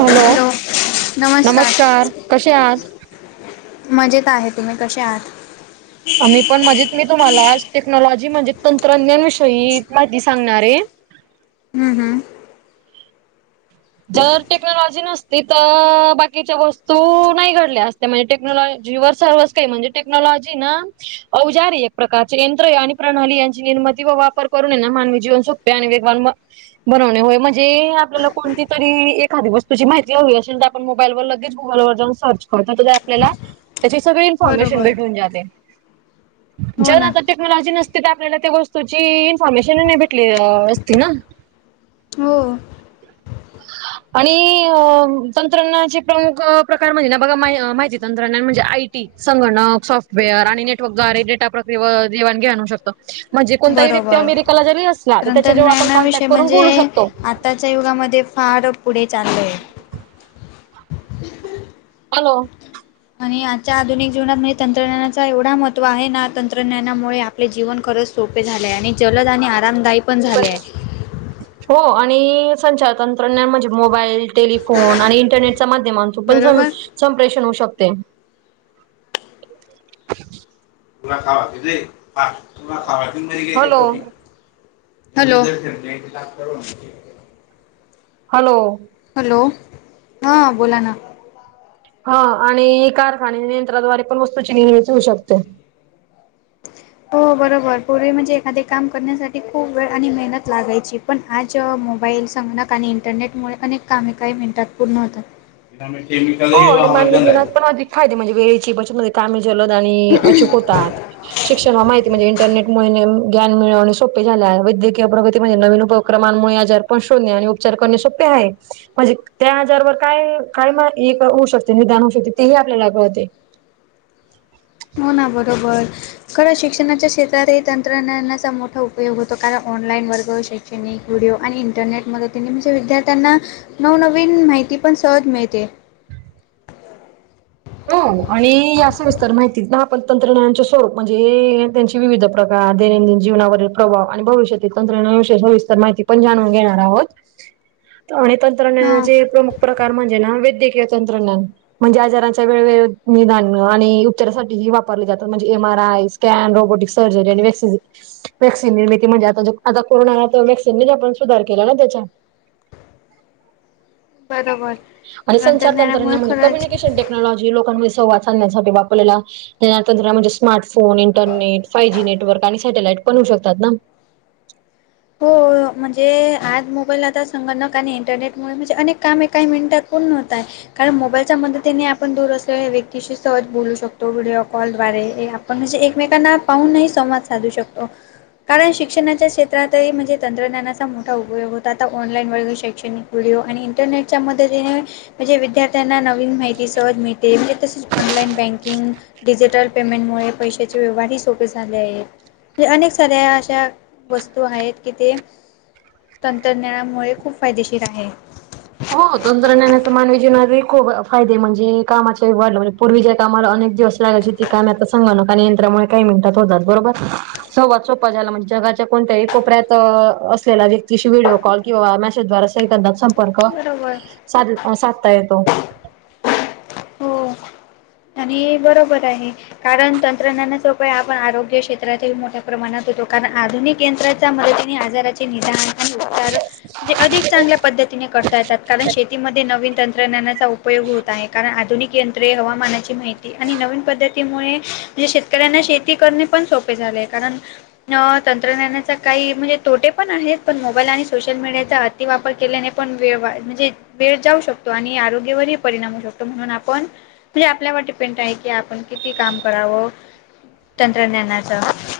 Hello? नमस्कार, कशे आहात? मजेत आहे, तुम्ही कशे आहात? अ मी पण मजेत, मी तुम्हाला आज टेक्नॉलॉजी, म्हणजे तंत्रज्ञान विषयी माहिती सांगणारे ये. हम्म हम्म. जर टेक्नॉलॉजी नसती, तर बाकीच्या वस्तू नाही घडल्या असत्या, म्हणजे टेक्नॉलॉजी वर सर्वच काही, म्हणजे टेक्नॉलॉजी ना औजार ए एक प्रकारचे, यंत्र ए आणि प्रणाली यांची निर्माती व वापर करून, ए ना मानवी जीवन, सोप् पे आणि वेगवाण ब-बनवणे होय, म्हणजे आपल्याला कोणती तरी एखादी वस्तूची माहिती हवी अशेल, तर आपण मोबाईल वर लगेच गुगलवर जाऊन सर्च करतो, तरि आपल्याला त्याची सगळी इन्फॉर्मेशन बरोबर भेटून जाते, हो जर ना आता टेक्नॉलॉजी नसते, तर आपल्याला त्या वस्तूची, इन्फॉर्मेशन नही भेटली असती ना. हो. आणि अ तंत्रज्ञानाचे प्रमुख प्रकार, म्हणजे ना बघा मा- माहिती तंत्रज्ञान, म्हणजे आई टी, संगणक, सॉफ्टवेअर आणि नेटवर्कद्वारे डेटा प्रक्रियेवर देवाणघेवान होऊ शक म्हणजे कोणताही व्यक्ती बरोबर अमेरिकाला जरी असला, तर त्याच्या जेव्हा आपण तंत्रज्ञानाविषयी कॉन्टॅक्ट करून म्हणजे बोलू शकतो. आताच्या युगामध्ये, फार पुढे चालल ये. हॅलो? आणि आजच्या आधुनिक जीवनात म्ह तंत्रज्ञानाचा, एवढा महत्त्व आहे ना, तंत्रज्ञानामुळे आप ले जीवन खरंच सोपे झाले ये, आणि जलद आणि आरामदायी पण झाले आहे. हो आणि संचार तंत्रज्ञ म्हणजे मोबाईल, टेलिफोन आणि इंटरनेट माध्यमां थ्रु पण स बरोबर संप्रेषण होऊ शकतय. तुला खवा दिदे पाहा तुला खावाळतीन हॅलो [unintelligible] हॅलो! हॅलो! हॅलो, हा बोला ना. हा आणि कारखाने नियंत्राद्वारे पण वस्तूची निर्मिती होऊ शकते. हो बरोबर पूर्वी म्हणजे एखादे काम करण्यासाठी खूप वेळ आणि मेहनत लागायची. पण आज जेव्हा मोबाईल, संगणक आणि इंटरनेटमुळे अनेक कामे काही मिनटात पूर्ण होतात. त्यामुळं केमिकल हो हे आणि महाग मानवी होतं चालंय. जीवनात पण अधिक फायदे म्हणजे वेळेची बचतमध्ये कामे जलद आणि अचूक होतात. शिक्षणाला माहिती म्हणजे इंटरनेटमुळे ज्ञान मिळवण सोपे झाले आहे वैद्यकीय प्रगती म्हणजे नवीन उप क्रमांमुळे आजार पण शोधनं आणि उपचार करणे सोपे आहे म्हणजे त्या आजारवर काय काय एक होऊ शकते निदान होऊ शकते तेही आपल्याला कळतेय. हो ना बरोबर. खरं शिक्षणाच्या क्षेत्रात हे तंत्रज्ञानाचा मोठा उपयोग होतो कारण ऑनलाईन वर्ग शे शिक्षणिक व्हिडिओ आणि इंटरनेट मदतीने म्हणजे विद्यार्थ्यांना नवनवीन माहिती पण सहज मिळते. हो आणि या सविस्तर माहिती ना आपण तंत्रज्ञाना स्वरूप म्हणजे त्यां विविध प्रकार, दैनंदिन जीवनावरील प्रभाव आणि भविष्यातील तंत्रज्ञानानुसार सविस्तर माहिती पण जाणून घेणार आहोत. तेवढी तंत्रज्ञा हां तंत्रज्ञानाचे प्रमुख प्रकार म्हणजे ना वैद्यकीय तंत्रज्ञान म्हणजे आजाराचे वेगवेगळे निदान आणि उपचारासाठी जे वापरले जातात म्हणजे M R I, scan, robotics surgery आणि वे वॅक्सिन निर्मिती म्हणजे आता जो आता कोरोनाला तर व्हॅक्सिनने आपण सुधार केला ना त्याच्या बरोबर. आणि संचार तंत्रज्ञानामुळे तंत्रज्ञान म्हणजे खरंच कम्युनिकेशन टेक्नॉलॉजी लोकांमध्ये संवाद साधण्यासाठी वापरलेला तंत्र म्हणजे smartphone, internet, five G network आणि सॅटेलाईट पण होउ शकतात ना. हो म्हणजे आज मोबाईल आता संगणक आणि इंटरनेटमुळे म्हणजे अनेक कामे काही मिनिटात पूर्ण होत आहे. कारण मोबाईलच्या मदतीने आपण दूर असलेल्या व्यक्तीशी सहज बोलू शकतो व्हिडिओ कॉल द्वारे पण म्हणजे एकमेकांना पाहूनही संवाद साधू शकतो कारण शिक्षणाच्या क्षेत्रातही म्हणजे तंत्रज्ञानाचा मोठा उपयोग होता आता ऑनलाईन व शैक्षणिक व्हडिओ आणि इंटरनेटच्या मदतीने म्हणजे विद्यार्थ्यांना नवीन माहिती सहज मिळते म्हणजे तसेच ऑनलाइन बँकिंग, डिजिटल पेमेंटमुळे पैशाचे व्यवहारही सोपे झाले आहेत. म्हणजे अनेक साऱ्या अशा वस्तू आहेत की ते तंत्रज्ञानामुळे खूप फायदेशीर आहे. हो तंत्रज्ञनाचा मानवी जीवनावर खूप फायदे म्हणजे कामाच्या वाढला म्हणजे पूर्वीच्या कामाला अनेक दिवस लागायची ती काम आता संगनक आणि यंत्रामुळे काही मिनिटात होतात बरोबर? संवाद सोपा झाला म्हणजे जगाच्या कोणत्याही कोपऱ्यात असलेला व्यक्तीशी व्हिडिओ कॉल किंवा मेसेज द्वारे सेकंदात संपर्क बरोबर सात साधता येतो. ही बरोबर आहे. कारण तंत्रज्ञानाचा उपयोग आपण आरोग्य क्षेत्रातही मोठ्या प्रमाणात होतो कारण आधुनिक यंत्रात त्या मदतीने आजाराचे निदान आणि उपचार म्हणजे अधिक चांगल्या पद्धतीने करता येतात कारण शेतीमध्ये नवीन तंत्रज्ञानाचा उपयोग होतो. आहे. कारण आधुनिक यंत्रे, हवामानाची माहिती- आणि नवीन पद्धतीमुळे म्हणजे शेतकऱ्यांना शेती करणे पण सोपे झाले आहे. कारण- या तंत्रज्ञानाचा काही म्हणजे तोटे पण आहेत. पण मोबाईल आणि सोशल मीडियाचा- -ती वापर केल्याने पण वेळ वा म्हणजे- वेळ जाऊ शकतो आणि आरोग्यावरही परिणाम होऊ शकतो. म्हणून आपण जे आपल्या वाट- कि आपण किती काम करावं? तंत्रज्ञानाच.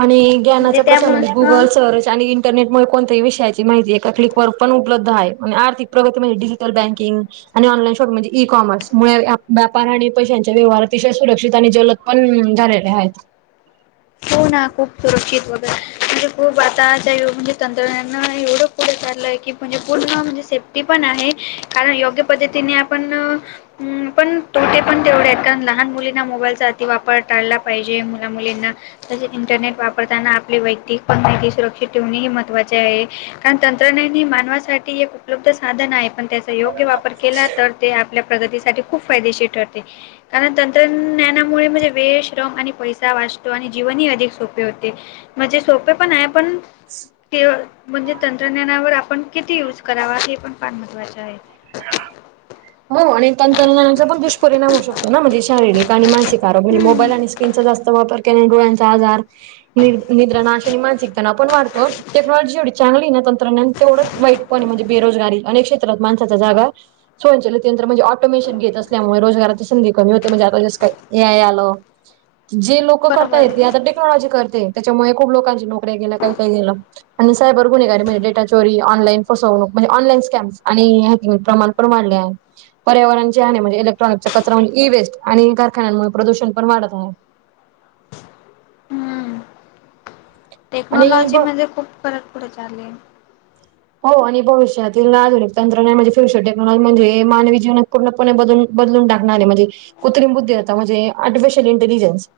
आणि म्हणजे ज्ञानाचा प्रसार त्यामुळे म्हणजे गुगल हं. सर्च आणि इंटरनेटमुळे कोणतही विषयाची माहिती एका क्लिक वर पण उपलब्ध आहे. आणि आर्थिक प्रगती म्हणजे डिजिटल बँकिंग. आणि ऑनलाईन शॉपिंग म्हणजे ई कॉमर्स मुळे व्यापार आणि पैशांच्या व्यवहाराचे अतिशय सुरक्षित आणि जलद- पण झालेले आहेत. हो ना. खूप सुरक्षित वगैरे. खूप म्हणजे खूप. आताच्या म्हणजे तंत्रज्ञान एवढं पुढे चाललंय की म्हणजे पूर्ण म्हणजे सेट- ते पण आहे. कारण योग्य पद्धतीने आपण- हं. पण तोटे पण तेवढे आहेत. कारण लहान मुलींना मोबाईलचा अति वापर टाळला पाहिजे. मुला मुलींना- तसेच इंटरनेट वापरताना आपली वैयक्तिक पण माहिती सुरक्षित ठेवणे ही महत्वाचे आहे. कारण तंत्रज्ञान हे मानवासाठी एक उपलब्ध साधन आहे पण त्या- योग्य वापर केला तर ते आपल्या प्रगतीसाठी खूप फायदेशीर ठरते. कारण तंत्रज्ञानामुळे म्हणजे वेळ श्रम आणि पैसा वाचतो आणि जीवनही अधिक सोपे होते. म्हणजे सोपे पण आहे पण- ते म्हणजे तंत्रज्ञानावर आपण किती युज करावा? हे पण फार महत्त्वाचे आहे. हो. आणि तंत्रज्ञानाचा पण दुष्परिणाम होऊ शकतो ना? म्हणजे शारीरिक आणि मानसिक- स म्हणजे हम्म मोबाईल आणि स्क्रीनचा जास्त वापर केल्या डोळ्यांचा आजार नि निद्रा नाश आणि मानसिक तणावं पण वाढतो. टेक्नॉलॉजी एवढी चांगली ए ना तंत्रज्ञान- तेवढंच वाईटपण ए. म्हणजे बेरोजगारी. अनेक क्षेत्रात माणसाच्या जागा स्वयंचलित म्हणजे ऑटोमेशन घेत असल्यामुळे रोजगाराची संधी कमी होते. म्हणजे आता जस काय ए आय आल जे लोक करताय. बरोबर. ते आता टेक्नॉलॉजी करते ए. त्याच्यामुळे खूप लोकांच्या नोकऱ्या गेल्या काही काही गेल. आणि सायबर गुन्हेगारी म्हणजे डेटा चोरी, ऑनलाईन फसवणूक म्हणजे ऑनलाईन स्कॅम्स आणि हॅकिंग प्रमाण पण वाढले आहे. पर्यावरण [unintelligible] म्हणजे इलेक्ट्रॉनिकच्या कचरा म्हणजे ई वेस्ट आणि कारखान्यांमुळे प्रदूषण पण वाढत आहे. हम्म आणि ब टेक्नॉलॉजी मध्ये खूप फरक पुढे चाले. हो आणि भविष्यातील आधुनिक तंत्रज्ञान म्हणजे फ्युचर टेक्नॉलॉजी म्हणजे मानवी जीवनात पूणपणे बदलून- बदलून टाकणारे म्हणजे कृत्रिम बुद्धी आताणे आर्टिफिशियल इंटेलिजन्स.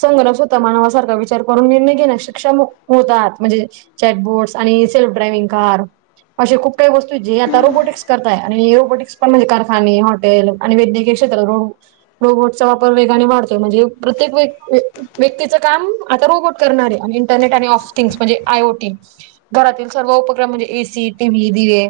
संगणक स्वतः मानवासारखा विचार करून निर्णय नाही घेणार. [unintelligible] होतात म्हणजे चॅट बोर्टस आणि हे सेल्फ ड्रायविंग कार- अशे खूप काही वस्तू आहेत. जे आता रोबोटिक्स करताय आणि रोबोटिक्स पण म्हणजे कारखाने हॉटेल- आणि वैद्यकीय क्षेत्रात [unintelligible] रोबोटचा वापर वेगाने वाढतोय म्हणजे प्रत्येक व व्यक्तीचं काम आता रोबोट- करणार ए. आणि इंटरनेट आणि ऑस्टिंग म्हणजे आय ओ टी घरातील सर्व उपक- ए सी, टी व्ही, दिवे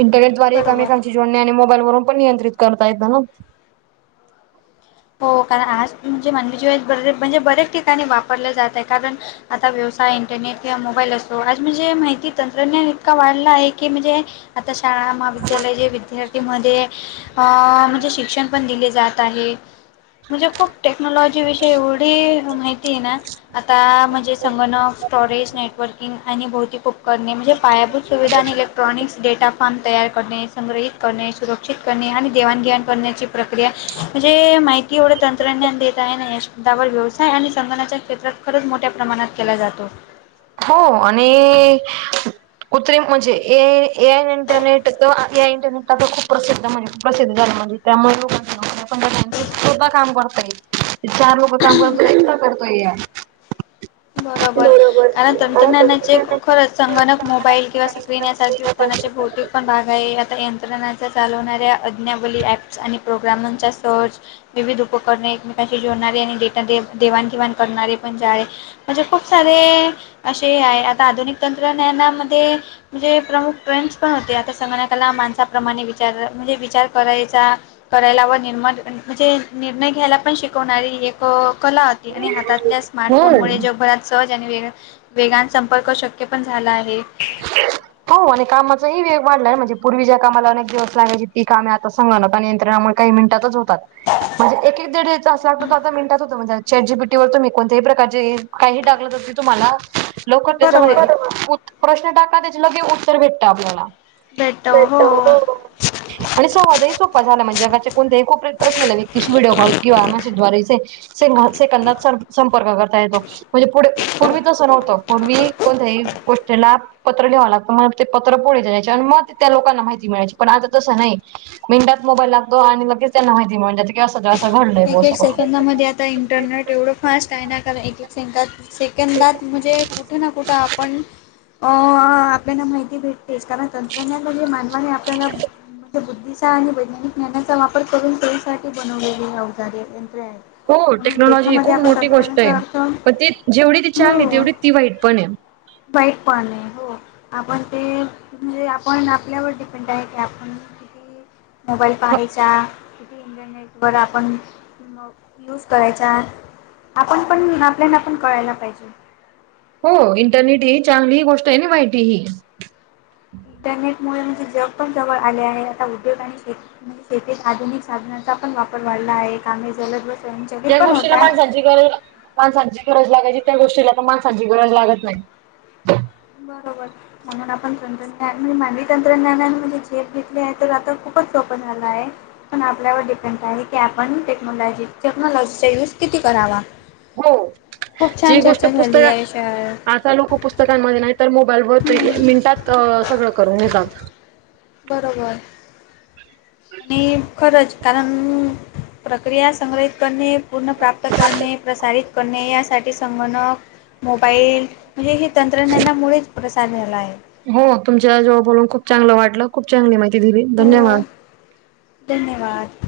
इंटरनेटद्वारे बरोबर. एकामेकांची - जोडणे आणि मोबाईल वरून पण नियंत्रित करतायेत म्हणून - हो. कारण आज म्हणजे मानवी जीवन बरे म्हणजे बऱ्याच ठिकाणी वापरले जात आहे. कारण- आता व्यवसाय इंटरनेट किंवा मोबाईल असतो. आज म्हणजे माहिती तंत्रज्ञान इतका वाढला आहे की म्हणजे- आता शाळा महाविद्यालय हे विद्यार्थी मध्ये- आ. म्हणजे शिक्षण पण दिले जात आहे. म्हणजे खूप टेक्नॉलॉजी विषयी एवढी माहिती आहे ना? आता म्हणजे संगणक स्टोरेज, नेटवर्किंग आणि भौतिक उपकरणे म्हणजे- पायांभूंत सुविधा आणि इलेक्ट्रॉनिकसं डेटां फार्म तयार करणे संग्रहित करणे सुरक्षित करणे आणि देवांणघेवांण करण्यांची प्रक्रिया म्हणजे माईंड कि एवढे तंत्रज्ञान देतं आहे नां यां शब्दांवर व्यवसांय आणि संगनांच्या क्षेत्रांत खरंच मोठ्या प्रमाणांत केलां जातो. हो आणि कृत्रिम म्हजे एय इंटरनेट तरं एय इंटरनेटला तरं खूंप प्रसिद्ध म्हणजेप प्रसिद्ध झालं म्हणजे मुळेधा कामं करतां ये चार कामं करतो एकटां करतोय यां बरोबर कारणं तंत्रज्ञानांचे खरं संगणक मोबाईल किंवा स्क्रीन यांसारखे उत्पनांचे बहुतेक पणं भांग आहे आंता यंत्रणा चालवणांऱ्या अज्ञावली ऍप्स आणि प्रोग्रामांचा सर्च विविध उपकरणे एकमेकांशी जोडणांरे आणि डेटां देवांणघेवांण करणांरे पणं जां आहे म्हणजे खूंप सारे असे आहे आंता आधुनिक तंत्रज्ञानांमध्यें म्हणजे प्रमुख ट्रेंड्स पणं होते आंता संगणकांला माणसांप्रमाणे विचारं म्हणजे विचारं करांयचा करांयला व निर्माण म्हणजे निर्णय घ्यांयला पणं शिकवणांरी एक कलां आणि हातांतल्यां स्मार्टफोन मुळे हम्म जे रात सहज आणि वेग वेगानं संपर्क शक्यं पणं झालां आहे ह [inaudible] [unintelligible] हो आणि कामांचाही वेगं वाढलांय म्हणजे पूर्वी ज्यां कामांला अनेक दिवसं लागंयची ती कामं आंता संगणका आणि यंत्रणा कांहीं मिनिटांतच होतांत. म्हणजे एक एक दीड तास लागतो तरं आंता मिनटांत होतं म्हणे चॅट जी बिटी वरं तो मी कोणत्यांही प्रकारचे हे कांहीं टाकलंय होती तुम्हांला लोकं बरोबर त्यांच्यामध्ये प्रश्न टांका त्यांचे लगे उत्तरं भेटतं आपल्यांला भेटतं हो आणि स्ववांदही सोपां झालां म्हणजेगांचे कोणत्यांही कोप्या असलेल्या व्यक्तीशी व्हिडिओ कॉल किंवा मेसेजद्वारेे सं सेकंदात संपर्क करतां येतो. म्हणजे पुढे पूर्वी तसं नव्हतं पूर्वी कोणत्यां गोष्टी त्यालां पत्र लिहावं लागतं मंग ते पत्रं पुढे जायचे आणि मंग त्यां लोकांना माहिती मिळांयची पणं आंता तसं नाहीं. एकां मिनिटांत मोबाईल लागतो आणि लगेच त्यांना माहिती मिळते म्हणतांत की असं जे असं घडलंय बां संग आंता इंटरनेट एवढं फांस्ट आहे नां कारणं एक एक सेकदांत सेकंदांत म्हणजे कुंठे नां कुठं आपणं आपल्यांला माहिती भेटते तेचं कारणं तंत्रज्ञानने जे मानवाने आपल्याला म्हणजे बुद्धि आणि वैज्ञानिक ज्ञानांचा वापरं करूंन सोईसांठी बनवलेली अऔजारे यंत्र आहेतं. हो टेक्नॉलॉजी ही खूंप मोठी गोष्टं आहे अर्थ पणं ती जेवढी ती छान आहे तेवढी ती वाईटं पणं आहे वाईटं पणं आहे हो. आपणं ते म्हणजे आपणं आपल्यांवर डिपेंड आहे की आपणं [unintelligible] मोबाईल पाहांयचा किती इंटरनेटवर आपणं मंग यूंज करांयचा आपणं पणं आपल्यांला पणं कळांयला पाहिजे हो इंटरनेट ही चांगली ही गोष्ट आहे नां वाईटं ही इंटरनेटमुळे म्हणजे जंग पणं जवळं आले आहे आंता उद्योग आणि शेती शेतीत आधुनिक साधनांचा पणं वापरं वाढलां आहे कामंही जलं बसं ज्यां गोष्टीलां माणसांची गरजं माणसांची गरजं लागांयची त्यां गोष्टीला पणं माणसांची गरजं लागतं नाहीं. बरोबर म्हणूंन आपणं तंत्रज्ञान म्हणजे मानवी तंत्रज्ञाने म्हणजे झेप घेतली आहे तरं आंता खूपचं सोपं झालं आहे. पण आपल्यावर डिपेंड आहे की आपण टेक्नॉलॉजी टेक्नॉलॉजीचा यूज किती करावा. हो खूप छान चर्चा झाली आयुष्यात काही लोक पुस्तकांमध्ये नाही तर मोबाईल वर हम्म मिनिटात सगळं करून घेतात. बरोबर मी खरंच कारण प्रक्रिया संग्रहित करणे पूर्ण प्राप्त करणे प्रसारित करणे यासाठी संगणक मोबाईल हे ही तंत्रज्ञानामुळेच प्रसार झाला आहे. हो तुमच्या याच्यावर खूप चांगलं वाटलं खूप चांगली माहिती दिली हो धन्यवाद! धन्यवाद!